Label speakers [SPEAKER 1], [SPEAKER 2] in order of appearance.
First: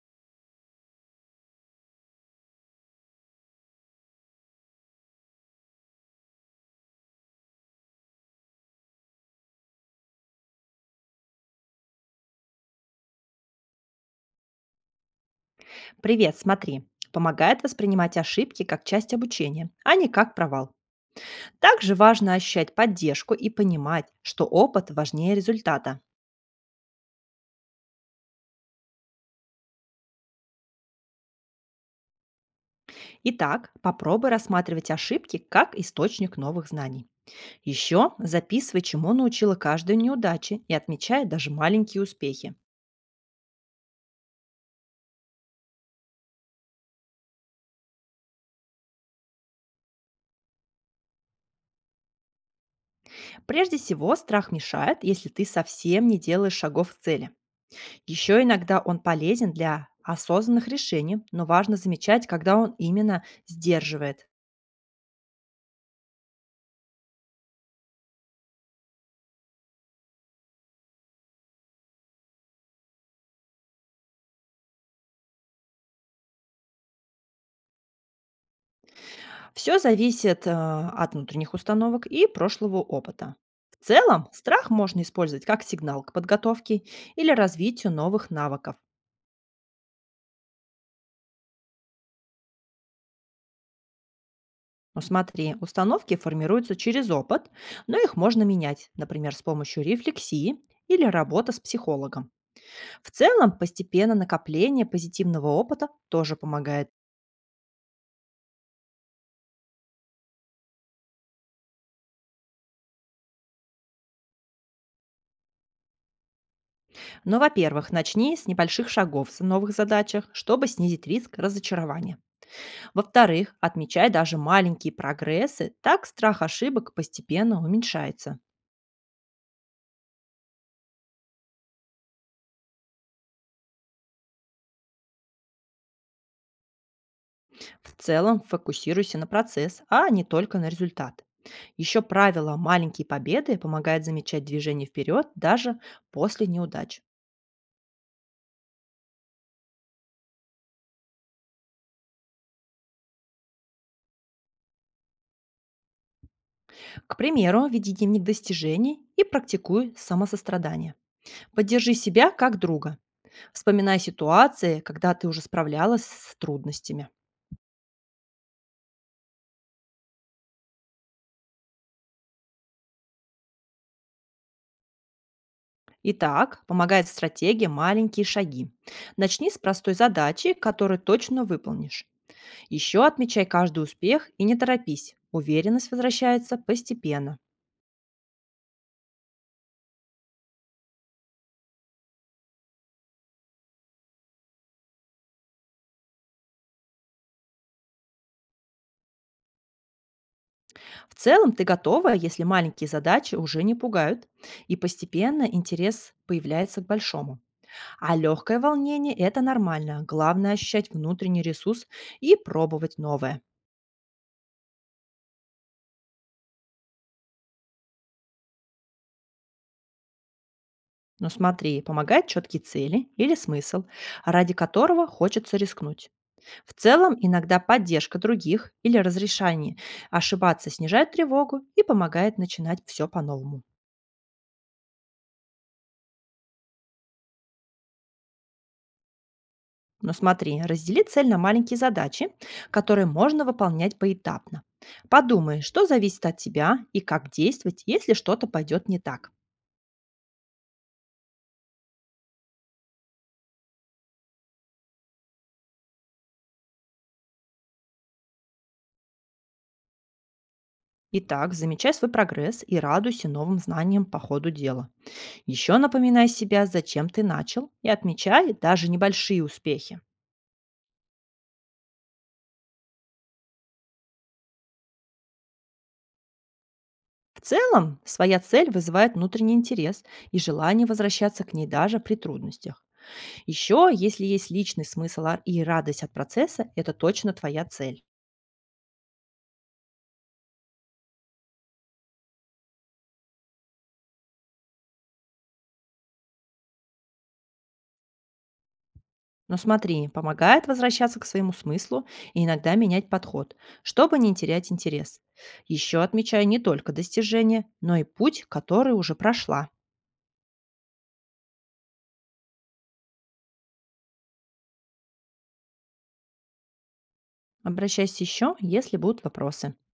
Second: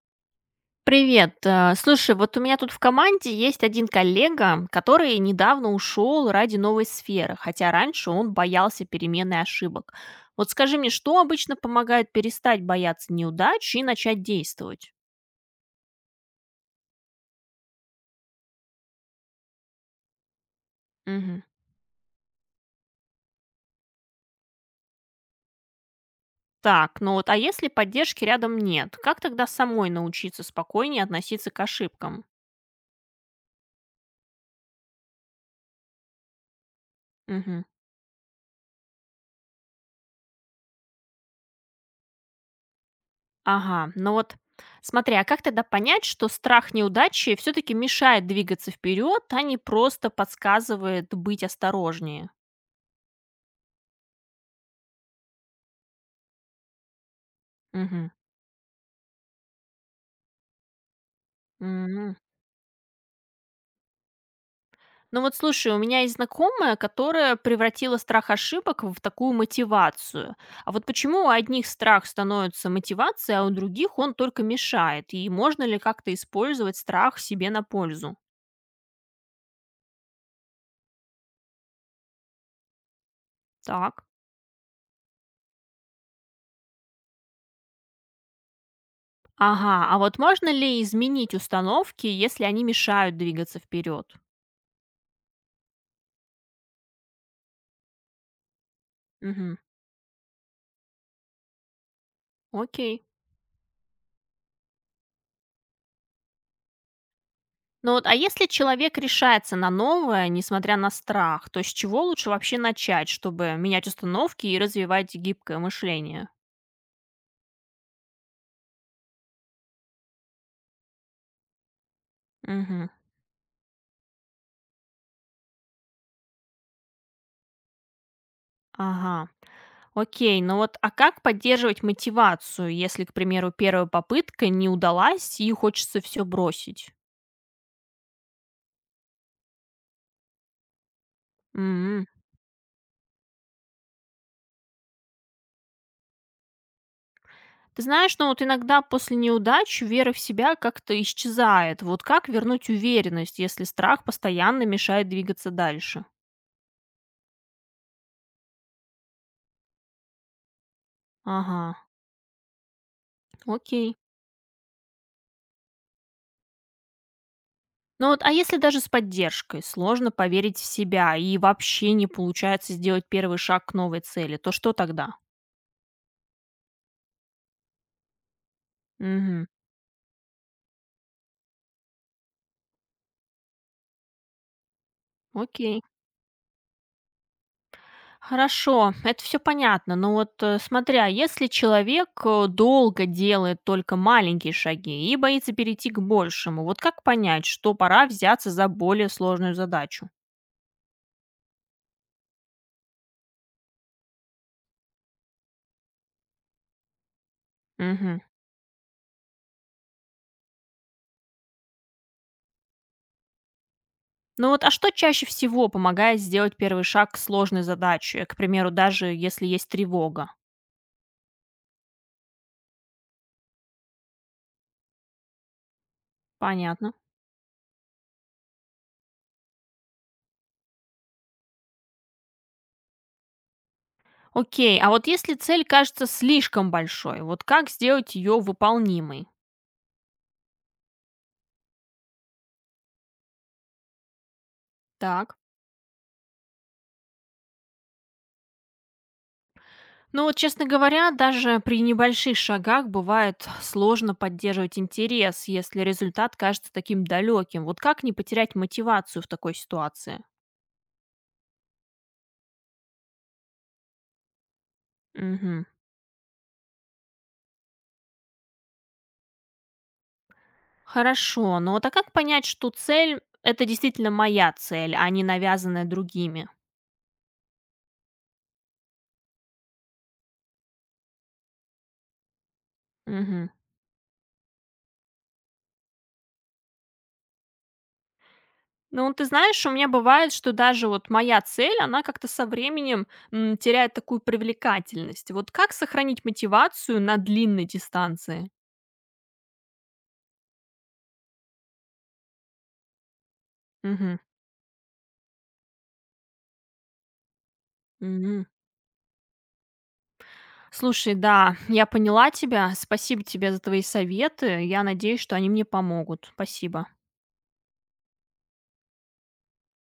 [SPEAKER 1] Привет. Слушай, вот у меня тут в команде есть один коллега, который недавно ушел ради новой сферы, хотя раньше он боялся перемены и ошибок. Вот скажи мне, что обычно помогает перестать бояться неудач и начать действовать?
[SPEAKER 2] Привет, смотри. Помогает воспринимать ошибки как часть обучения, а не как провал.
[SPEAKER 1] Мгм.
[SPEAKER 2] Также важно ощущать поддержку и понимать, что опыт важнее результата.
[SPEAKER 1] Так, ну вот, а если поддержки рядом нет, как тогда самой научиться спокойнее относиться к ошибкам?
[SPEAKER 2] Итак, попробуй рассматривать ошибки как источник новых знаний.
[SPEAKER 1] Мгм.
[SPEAKER 2] Еще записывай, чему научила каждая неудача и отмечай даже маленькие успехи.
[SPEAKER 1] Ага, ну вот, смотри, а как тогда понять, что страх неудачи все-таки мешает двигаться вперед, а не просто подсказывает быть осторожнее?
[SPEAKER 2] Прежде всего, страх мешает, если ты совсем не делаешь шагов к цели.
[SPEAKER 1] Мгм.
[SPEAKER 2] Еще иногда он полезен для осознанных решений, но важно
[SPEAKER 1] М.
[SPEAKER 2] замечать, когда он именно сдерживает.
[SPEAKER 1] Ну вот слушай, у меня есть знакомая, которая превратила страх ошибок в такую мотивацию. А вот почему у одних страх становится мотивацией, а у других он только мешает? И можно ли как-то использовать страх себе на пользу?
[SPEAKER 2] Все зависит от внутренних установок и прошлого опыта. В
[SPEAKER 1] Так.
[SPEAKER 2] целом, страх можно использовать как сигнал к подготовке или развитию новых навыков.
[SPEAKER 1] Ага, а вот можно ли изменить установки, если они мешают двигаться вперед?
[SPEAKER 2] Но смотри, установки формируются через опыт, но их можно менять, например, с
[SPEAKER 1] Мгм.
[SPEAKER 2] помощью рефлексии или работы с психологом.
[SPEAKER 1] Окей.
[SPEAKER 2] В целом, постепенно накопление позитивного опыта тоже помогает.
[SPEAKER 1] Ну вот, а если человек решается на новое, несмотря на страх, то с чего лучше вообще начать, чтобы менять установки и развивать гибкое мышление?
[SPEAKER 2] Но, во-первых, начни с небольших шагов в новых задачах, чтобы снизить риск разочарования.
[SPEAKER 1] Мгм.
[SPEAKER 2] Во-вторых, отмечай даже маленькие прогрессы, так страх ошибок постепенно уменьшается.
[SPEAKER 1] Ага. Окей, ну вот, а как поддерживать мотивацию, если, к примеру, первая попытка не удалась и хочется все бросить?
[SPEAKER 2] В целом фокусируйся на процесс, а не только на результат. Еще
[SPEAKER 1] М.
[SPEAKER 2] правило «маленькие победы» помогает замечать движение вперед даже после неудач.
[SPEAKER 1] Ты знаешь, ну вот иногда после неудач вера в себя как-то исчезает. Вот как вернуть уверенность, если страх постоянно мешает двигаться дальше?
[SPEAKER 2] К примеру, веди дневник достижений и практикуй самосострадание.
[SPEAKER 1] Ага,
[SPEAKER 2] Поддержи себя как друга.
[SPEAKER 1] окей.
[SPEAKER 2] Вспоминай ситуации, когда ты уже справлялась с трудностями.
[SPEAKER 1] Ну вот, а если даже с поддержкой сложно поверить в себя и вообще не получается сделать первый шаг к новой цели, то что тогда?
[SPEAKER 2] Итак, помогает стратегия «Маленькие шаги».
[SPEAKER 1] Мгм.
[SPEAKER 2] Начни с простой задачи, которую точно выполнишь. Еще отмечай каждый успех и не торопись.
[SPEAKER 1] Окей.
[SPEAKER 2] Уверенность возвращается постепенно.
[SPEAKER 1] Хорошо, это все понятно, но вот смотря, если человек долго делает только маленькие шаги и боится перейти к большему, вот как понять, что пора взяться за более сложную задачу?
[SPEAKER 2] В целом ты готова, если маленькие задачи уже не пугают, и постепенно интерес появляется к большому. А
[SPEAKER 1] Мгм.
[SPEAKER 2] легкое волнение– это нормально. Главное– ощущать внутренний ресурс и пробовать новое.
[SPEAKER 1] Ну вот, а что чаще всего помогает сделать первый шаг к сложной задаче, к примеру, даже если есть тревога?
[SPEAKER 2] Но смотри, помогает четкие цели или смысл, ради которого хочется рискнуть. В
[SPEAKER 1] Понятно.
[SPEAKER 2] целом, иногда поддержка других или разрешение ошибаться снижает тревогу и помогает начинать все по-новому.
[SPEAKER 1] Окей, а вот если цель кажется слишком большой, вот как сделать ее выполнимой?
[SPEAKER 2] Но смотри, раздели цель на маленькие задачи, которые можно выполнять поэтапно.
[SPEAKER 1] Так.
[SPEAKER 2] Подумай, что зависит от тебя и как действовать, если что-то пойдет не так.
[SPEAKER 1] Ну вот, честно говоря, даже при небольших шагах бывает сложно поддерживать интерес, если результат кажется таким далеким. Вот как не потерять мотивацию в такой ситуации?
[SPEAKER 2] Итак, замечай свой прогресс и радуйся новым знаниям по ходу дела.
[SPEAKER 1] Мгм.
[SPEAKER 2] Еще напоминай себя, зачем ты начал, и отмечай даже небольшие успехи.
[SPEAKER 1] Хорошо, но вот, а как понять, что цель– это действительно моя цель, а не навязанная другими?
[SPEAKER 2] В целом, своя цель вызывает внутренний интерес и желание возвращаться к ней даже при трудностях.
[SPEAKER 1] Мгм.
[SPEAKER 2] Еще, если есть личный смысл и радость от процесса, это точно твоя цель.
[SPEAKER 1] Ну, вот ты знаешь, у меня бывает, что даже вот моя цель, она как-то со временем теряет такую привлекательность. Вот как сохранить мотивацию на длинной дистанции?
[SPEAKER 2] Но смотри, помогает возвращаться к своему смыслу и иногда менять подход, чтобы
[SPEAKER 1] Мгм.
[SPEAKER 2] не терять интерес. Еще отмечаю не только достижения, но и путь,
[SPEAKER 1] Мгм.
[SPEAKER 2] который уже прошла.
[SPEAKER 1] Слушай, да, я поняла тебя. Спасибо тебе за твои советы. Я надеюсь, что они мне помогут. Спасибо.
[SPEAKER 2] Обращайся еще, если будут вопросы.